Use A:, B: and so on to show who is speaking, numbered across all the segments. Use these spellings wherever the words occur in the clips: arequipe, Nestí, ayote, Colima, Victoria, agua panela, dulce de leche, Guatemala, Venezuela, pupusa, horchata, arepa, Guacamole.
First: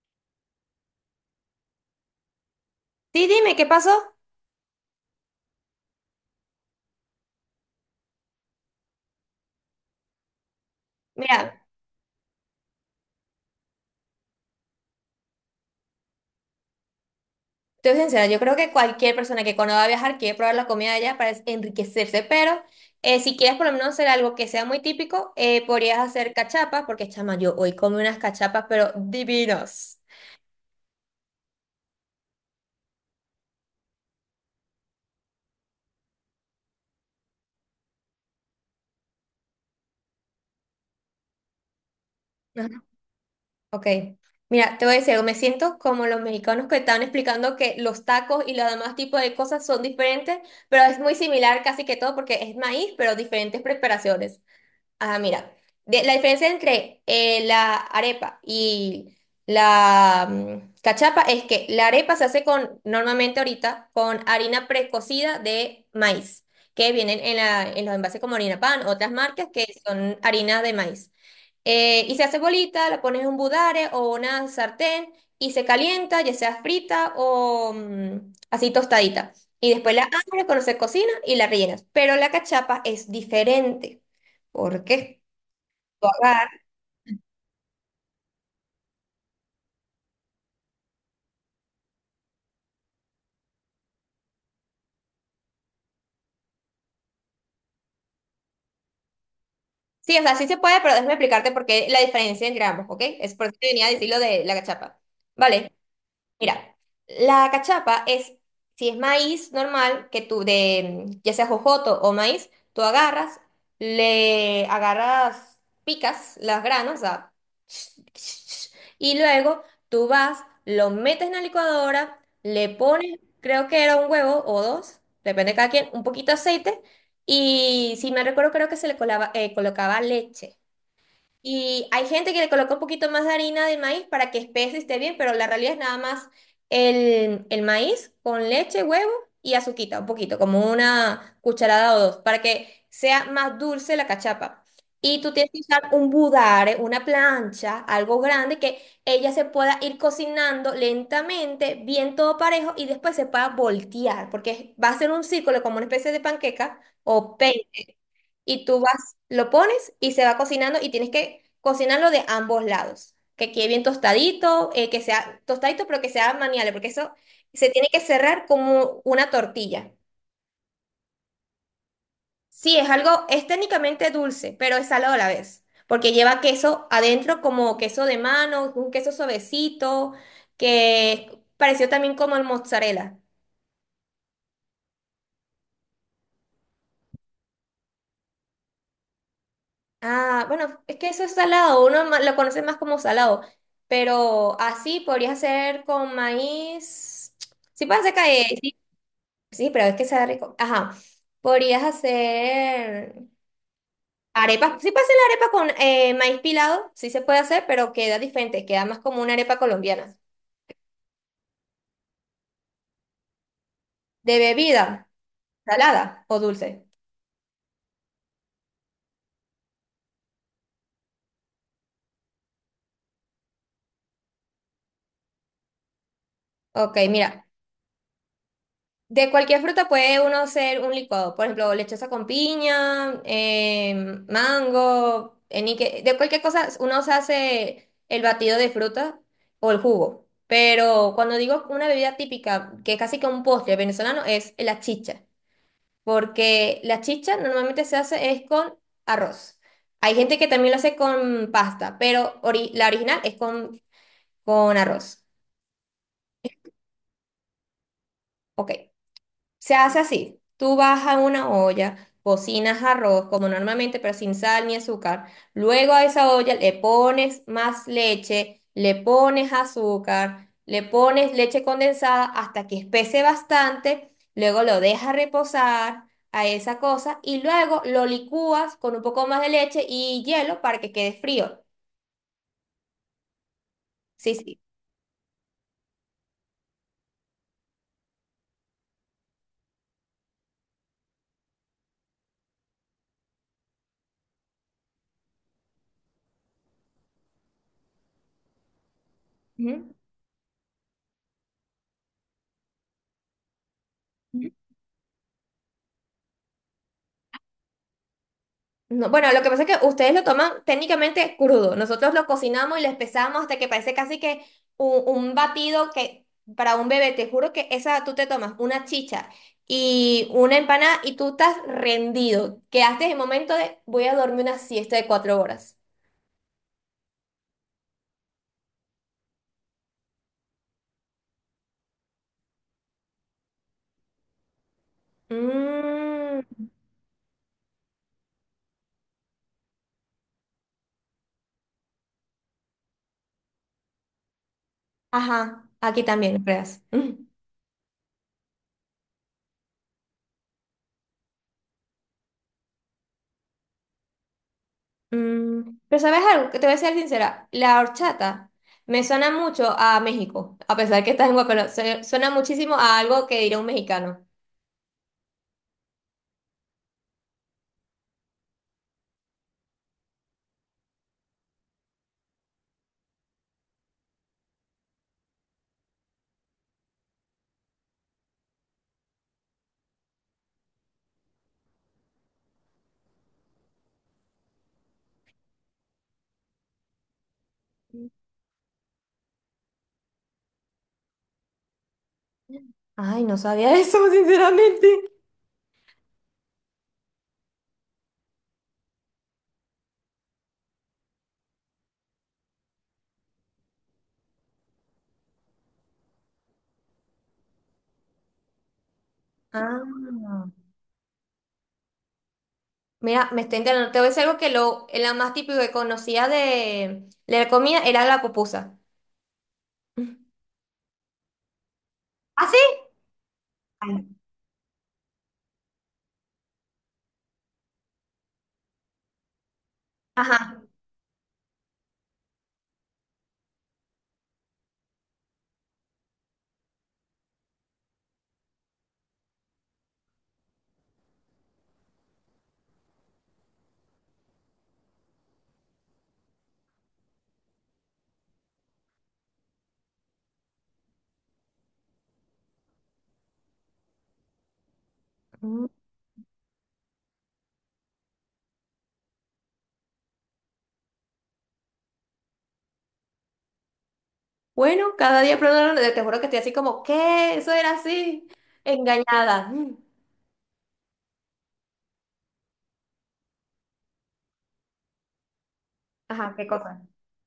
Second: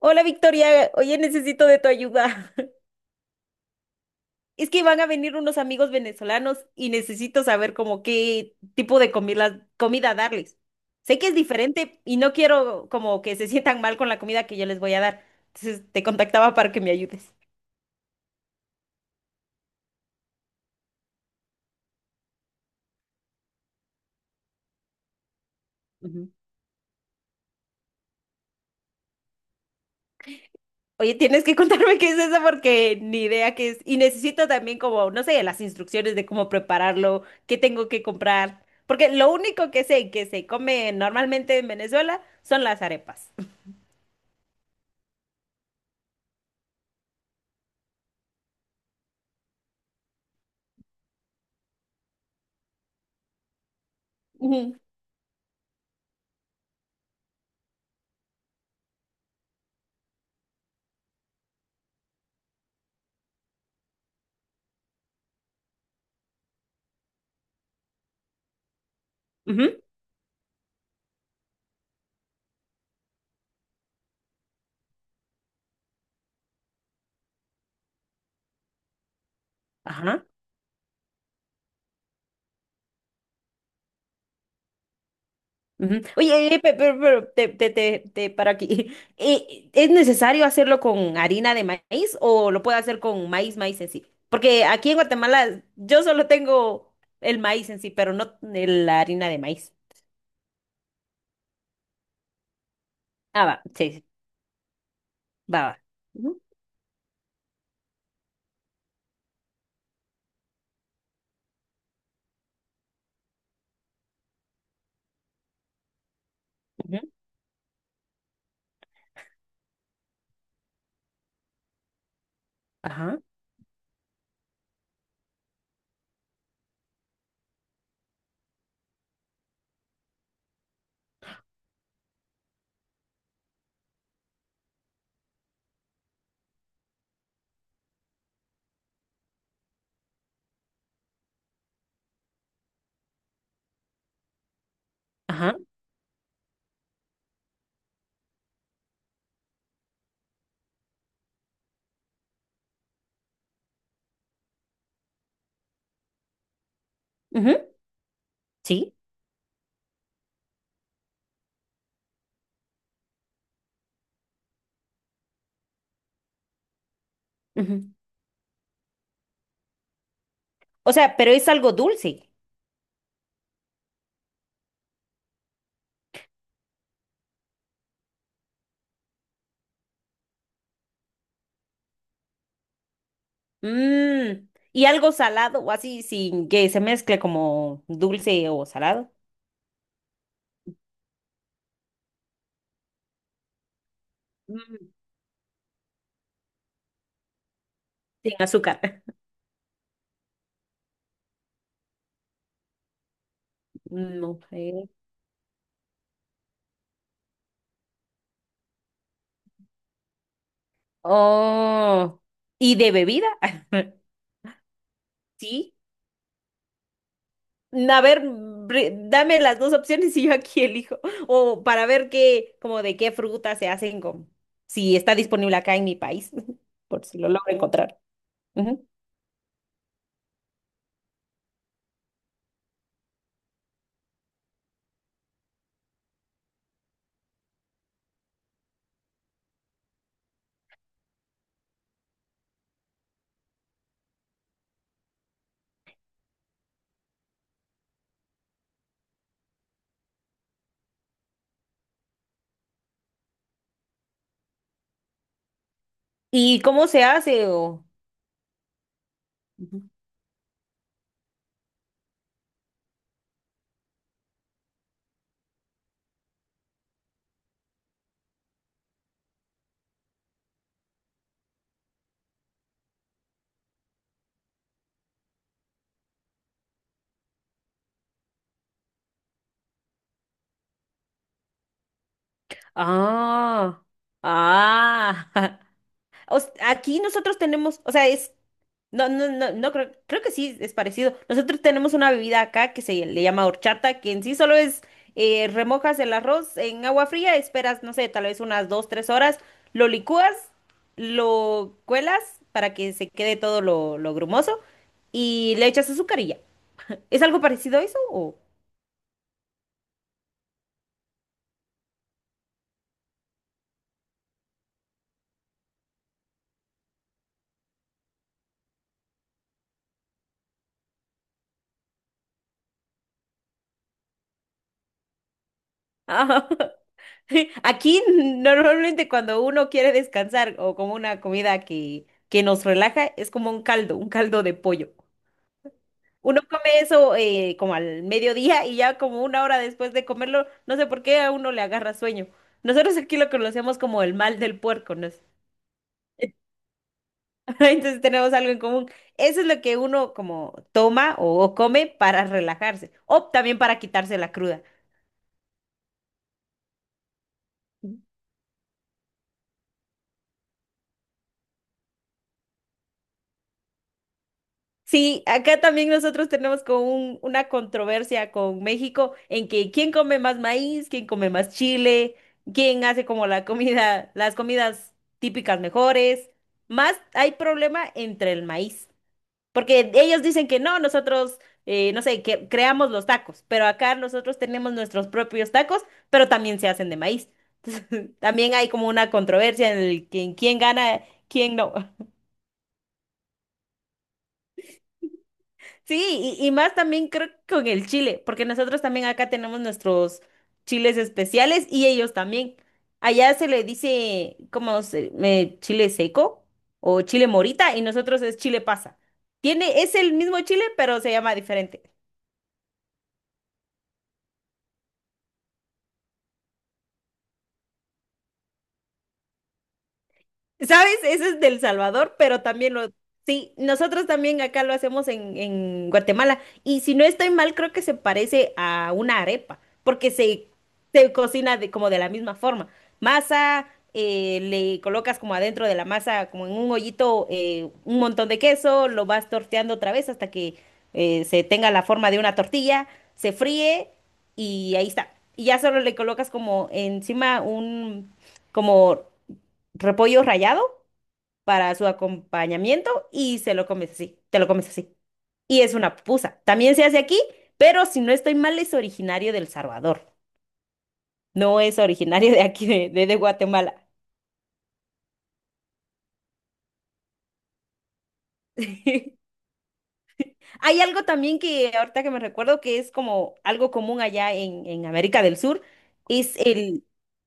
A: Hola Victoria, oye, necesito de tu ayuda.
B: Sí, dime, ¿qué pasó?
A: Es que van a venir unos amigos venezolanos y necesito saber como qué tipo de comida darles. Sé que es
B: Mira,
A: diferente y no quiero como que se sientan mal con la comida que yo les voy a dar. Entonces te contactaba para que me ayudes.
B: te soy sincera, yo creo que cualquier persona que cuando va a viajar quiere probar la comida de allá para enriquecerse, pero si quieres por lo menos hacer algo que sea muy típico, podrías
A: Ujú.
B: hacer cachapas, porque chama, yo hoy comí unas cachapas, pero divinos.
A: Oye, tienes que contarme qué es eso porque ni idea qué es. Y necesito también como, no sé, las instrucciones de cómo prepararlo, qué tengo que comprar. Porque lo único que sé que se come normalmente en Venezuela son las
B: Ajá.
A: arepas.
B: Ok, mira, te voy a decir algo, me siento como los mexicanos que estaban explicando que los tacos y los demás tipos de cosas son diferentes, pero es muy similar casi que todo porque es maíz, pero diferentes preparaciones.
A: Ujú.
B: Ah, mira, la diferencia entre la arepa y la cachapa es que la arepa se hace con, normalmente ahorita, con harina precocida de maíz, que vienen en, en los envases como harina pan, otras marcas que
A: Ujú.
B: son harinas de maíz. Y se hace bolita, la pones en un budare o una sartén y se calienta, ya sea frita o así tostadita. Y después la
A: Ajá.
B: abres cuando se cocina y la rellenas. Pero la cachapa es diferente. ¿Por qué?
A: Ujú.
B: Tú agar-
A: Oye, pero te para aquí. ¿Es necesario hacerlo con harina de maíz o lo puedo hacer con maíz en sí? Porque aquí en Guatemala yo solo tengo el maíz en sí, pero no la harina de maíz.
B: Sí, o sea, sí se puede, pero déjame explicarte por qué la diferencia en gramos, ¿ok? Es
A: Ah,
B: por eso
A: va,
B: que venía a
A: sí, sí,
B: decirlo de la cachapa.
A: va,
B: Vale,
A: va. Ujú,
B: mira, la cachapa es, si es maíz normal, que tú de, ya sea jojoto o maíz, tú agarras, le agarras, picas las granos, o
A: ujú,
B: sea, y luego tú vas, lo metes en la licuadora, le pones,
A: ajá,
B: creo que era un huevo o dos, depende de cada quien, un poquito de aceite, y si me recuerdo, creo que se le colocaba leche. Y hay gente que le coloca un poquito más de harina de maíz para que espese y esté bien, pero la realidad es nada más el maíz con leche, huevo y azuquita, un poquito, como una cucharada o dos, para que sea más dulce la cachapa. Y tú tienes
A: ajá,
B: que usar un budare, una plancha, algo grande, que ella se pueda ir cocinando lentamente, bien todo parejo, y después se pueda voltear, porque va a ser un círculo como una especie de panqueca o
A: ujú,
B: y tú
A: sí.
B: vas, lo pones y se va cocinando y tienes que cocinarlo de ambos lados. Que quede bien tostadito, que sea tostadito, pero que sea maniable, porque eso se tiene
A: Ujú.
B: que cerrar como una tortilla.
A: O sea, pero es algo dulce.
B: Sí, es algo, es técnicamente dulce, pero es salado a la vez, porque lleva queso adentro como queso de mano, un queso suavecito, que pareció también como el mozzarella.
A: Mm, y algo salado o así, sin que se mezcle como dulce o salado.
B: Ah, bueno, es que eso es salado, lo conoce más como salado, pero
A: Mm,
B: así podría hacer con maíz. Sí, puede hacer
A: sin
B: que, sí,
A: azúcar.
B: sí, pero es que sea rico. Ajá, podrías hacer
A: No sé.
B: arepas. Sí, puedes hacer la arepa con maíz pilado, sí se puede hacer, pero queda diferente, queda más como una arepa colombiana.
A: Oh, ¿y de bebida?
B: De bebida,
A: Sí.
B: salada o dulce.
A: A ver, dame las dos opciones y yo aquí elijo. O para ver qué, como de qué fruta se hacen si está disponible acá en mi país,
B: Ok,
A: por si lo
B: mira.
A: logro encontrar. Ujú.
B: De cualquier fruta puede uno hacer un licuado, por ejemplo, lechosa con piña, mango, enique, de cualquier cosa uno se hace el batido de fruta o el jugo. Pero cuando digo una bebida típica, que es casi que un postre venezolano, es la chicha, porque la chicha normalmente se hace es con arroz. Hay gente que también lo hace con pasta, pero la original es con arroz.
A: ¿Y cómo se hace? O...
B: Ok. Se
A: Ujú.
B: hace así. Tú vas a una olla, cocinas arroz como normalmente, pero sin sal ni azúcar. Luego a esa olla le pones más leche, le pones azúcar, le pones leche condensada hasta que espese bastante. Luego lo dejas reposar a esa cosa y luego lo licúas con un poco más de leche y hielo para que quede frío.
A: Ah,
B: Sí, sí.
A: ah. Aquí nosotros tenemos, o sea, no, no, no creo, creo que sí es parecido. Nosotros tenemos una bebida acá que se le llama horchata, que en sí solo es remojas el arroz en agua fría, esperas, no sé, tal vez unas dos, tres horas, lo licúas, lo cuelas para que se quede todo lo
B: Ujú.
A: grumoso y le echas azúcar y ya. ¿Es algo parecido a eso o?
B: No, bueno, lo que pasa es que ustedes lo toman técnicamente crudo. Nosotros lo cocinamos y lo espesamos hasta que parece casi que un batido que para un bebé, te juro que esa tú te tomas una chicha y una empanada y tú estás rendido. Quedaste en el momento de voy a dormir una siesta de 4 horas.
A: Aquí normalmente cuando uno quiere descansar o como una comida que nos relaja, es como un caldo de pollo.
B: Mm,
A: Uno come eso como al mediodía y ya como una hora después de comerlo, no sé por qué a uno le agarra sueño. Nosotros aquí lo conocemos como el mal del puerco, ¿no? ¿es?
B: ajá, aquí también, no creas.
A: Entonces tenemos algo en común. Eso es lo que uno como toma o come para relajarse o también para quitarse la cruda.
B: Mm, pero ¿sabes algo? Que te voy a ser sincera. La horchata me suena mucho a México, a pesar que está en Guacamole. Suena muchísimo a algo que diría un mexicano.
A: Sí, acá también nosotros tenemos como una controversia con México en que quién come más maíz, quién come más chile, quién hace como la comida, las comidas típicas mejores. Más hay problema entre el maíz, porque ellos dicen que no, nosotros, no sé, que creamos los tacos, pero acá nosotros tenemos nuestros propios tacos, pero también se hacen de maíz. Entonces, también hay como una controversia en en quién gana, quién no.
B: Ay, no sabía eso, sinceramente.
A: Sí, y más también creo que con el chile, porque nosotros también acá tenemos nuestros chiles especiales y ellos también. Allá se le dice como chile seco o chile morita y nosotros es chile pasa. Tiene, es el mismo
B: Ah.
A: chile, pero se llama diferente.
B: Mira, me está enterando. Te voy a decir algo que lo, la más típico que conocía de la comida era la pupusa.
A: ¿Sabes? Ese es del Salvador, pero
B: ¿Ah, sí?
A: también lo... Sí,
B: Ay.
A: nosotros también acá lo hacemos en Guatemala. Y si no estoy mal, creo que se parece a una arepa, porque
B: Ajá.
A: se cocina de, como de la misma forma. Masa, le colocas como adentro de la masa, como en un hoyito, un montón de queso, lo vas torteando otra vez hasta que se tenga la forma de una tortilla, se fríe y ahí está. Y ya solo le colocas como encima como repollo rallado para su acompañamiento y se lo comes así, te lo comes así. Y
B: Mm.
A: es una pupusa. También se hace aquí, pero si no estoy mal, es originario del Salvador. No es originario de aquí, de Guatemala.
B: Bueno, cada día probando, te juro que estoy así como, ¿qué? Eso era así. Engañada. Mm.
A: Hay algo también que ahorita que me recuerdo que es como algo común allá en América del Sur,
B: Ajá,
A: es
B: qué cosa.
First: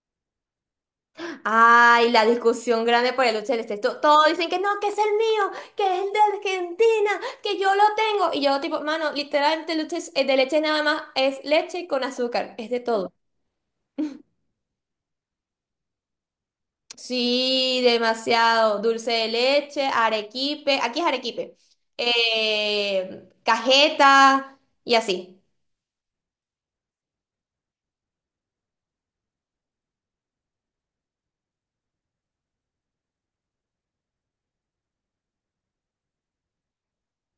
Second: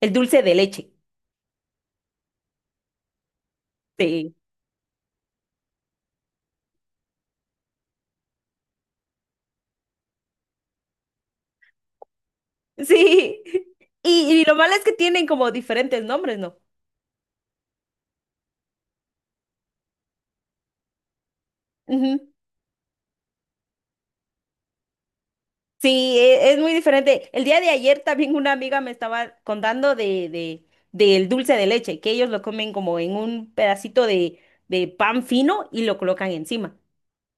A: el dulce de leche.
B: Ay, la discusión grande por el Lucha del Este. Todos
A: Sí.
B: dicen que no, que es el mío, que es el de Argentina, que yo lo tengo. Y yo, tipo, mano, literalmente el Lucha el de leche nada más es leche con azúcar, es de todo.
A: Sí. Y, y lo malo es que tienen como diferentes nombres, ¿no?
B: Sí, demasiado. Dulce de leche, arequipe, aquí es arequipe,
A: Ujú.
B: cajeta y así.
A: Sí, es muy diferente. El día de ayer también una amiga me estaba contando del dulce de leche, que ellos lo comen como en un pedacito de pan fino y lo colocan encima.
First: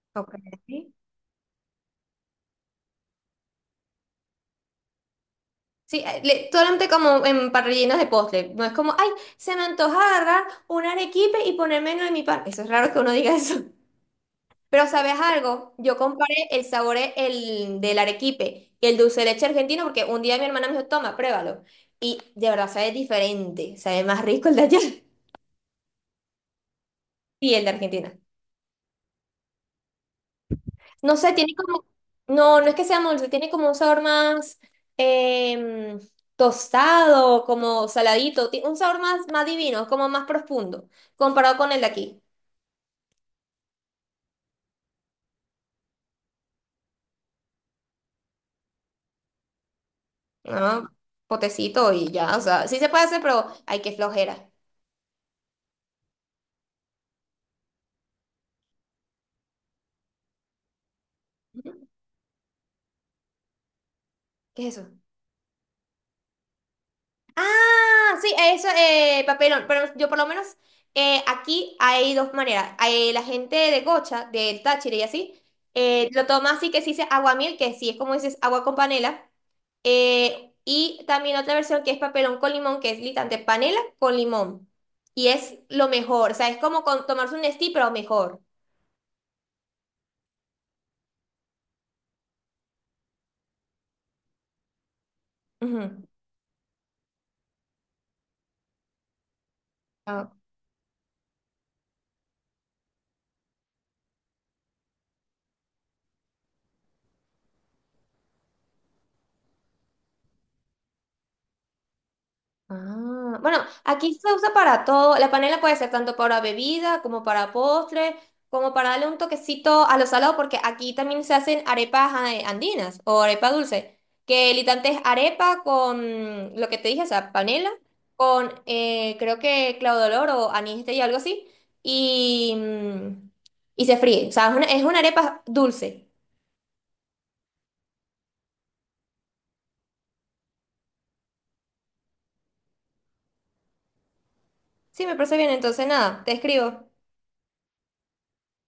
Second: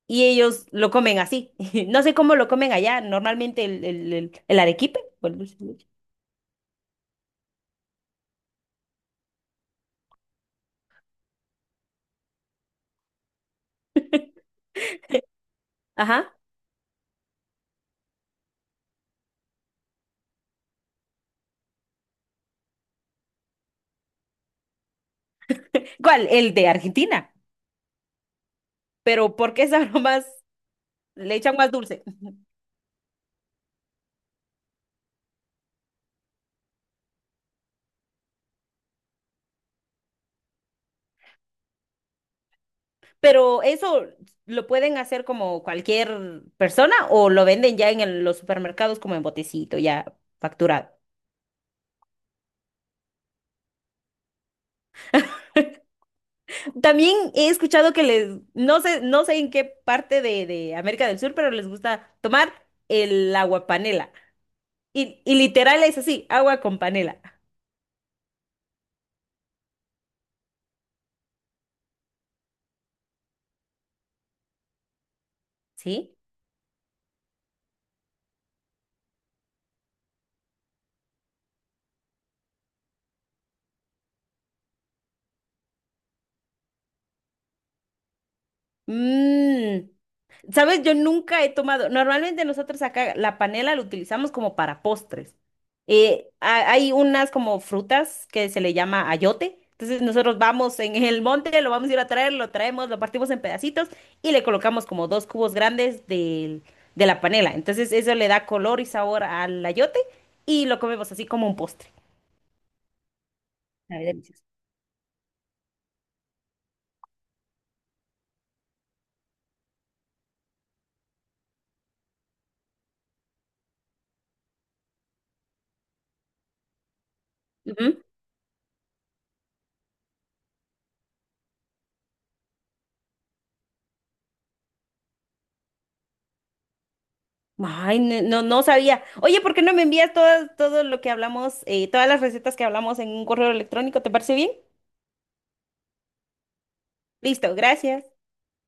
A: Y
B: Ok.
A: ellos lo comen así. No sé cómo lo comen allá. Normalmente el arequipe o el dulce de leche.
B: Sí, solamente como en parrillinas de postre. No es como, ay, se me antoja agarrar un arequipe y ponerme en mi pan. Eso es raro que uno diga eso. Pero ¿sabes algo? Yo comparé
A: Ajá.
B: el sabor el, del arequipe y el dulce de leche argentino porque un día mi hermana me dijo, toma, pruébalo. Y de verdad sabe diferente, sabe más rico el de allá
A: ¿Cuál? El de Argentina.
B: y el de Argentina.
A: Pero ¿por qué sabrá más?
B: No sé,
A: Le
B: tiene
A: echan más
B: como,
A: dulce.
B: no, no es que sea dulce, tiene como un sabor más em, tostado, como saladito, un sabor más, más divino, como más profundo, comparado con el de aquí.
A: Pero eso lo pueden hacer como cualquier persona o lo venden ya en los supermercados como en botecito, ya
B: No,
A: facturado.
B: potecito y ya, o sea, sí se puede hacer, pero hay que flojera.
A: También he escuchado que les, no sé, no sé en qué parte de América del Sur, pero les
B: Ujú.
A: gusta tomar el agua panela.
B: ¿Qué es eso?
A: Y literal es así, agua con panela.
B: Ah, sí, eso, papelón. Pero yo por lo menos aquí hay dos maneras. Hay la gente de Gocha, del Táchira y así,
A: ¿Sí?
B: lo toma así que se dice aguamiel, que sí es como dices agua con panela. Y también otra versión que es papelón con limón, que es literalmente panela con limón. Y es lo mejor, o sea, es como con tomarse un Nestí, pero mejor.
A: Mm. ¿Sabes? Yo nunca he tomado. Normalmente nosotros acá la panela la utilizamos como para postres.
B: Ujú.
A: Hay unas como frutas que se le llama ayote. Entonces nosotros vamos en el monte, lo vamos a ir a traer, lo traemos, lo partimos en pedacitos y le colocamos como dos cubos grandes de la panela. Entonces eso le da color y sabor al ayote y lo comemos así como un postre.
B: Ah, bueno,
A: Sabe
B: aquí se
A: delicioso.
B: usa para todo. La panela puede ser tanto para bebida como para postre, como para darle un toquecito a lo salado, porque aquí también se hacen arepas andinas o arepa dulce, que literalmente es arepa con lo que te dije, o sea, panela, con creo que claudolor o anís y algo así, y y se fríe. O sea, es una arepa dulce.
A: Ay, no, no sabía. Oye, ¿por qué no me envías todo, todo lo que hablamos, todas las recetas que hablamos en un correo electrónico? ¿Te parece bien?
B: Sí, me parece bien, entonces nada, te escribo.
A: Listo, gracias.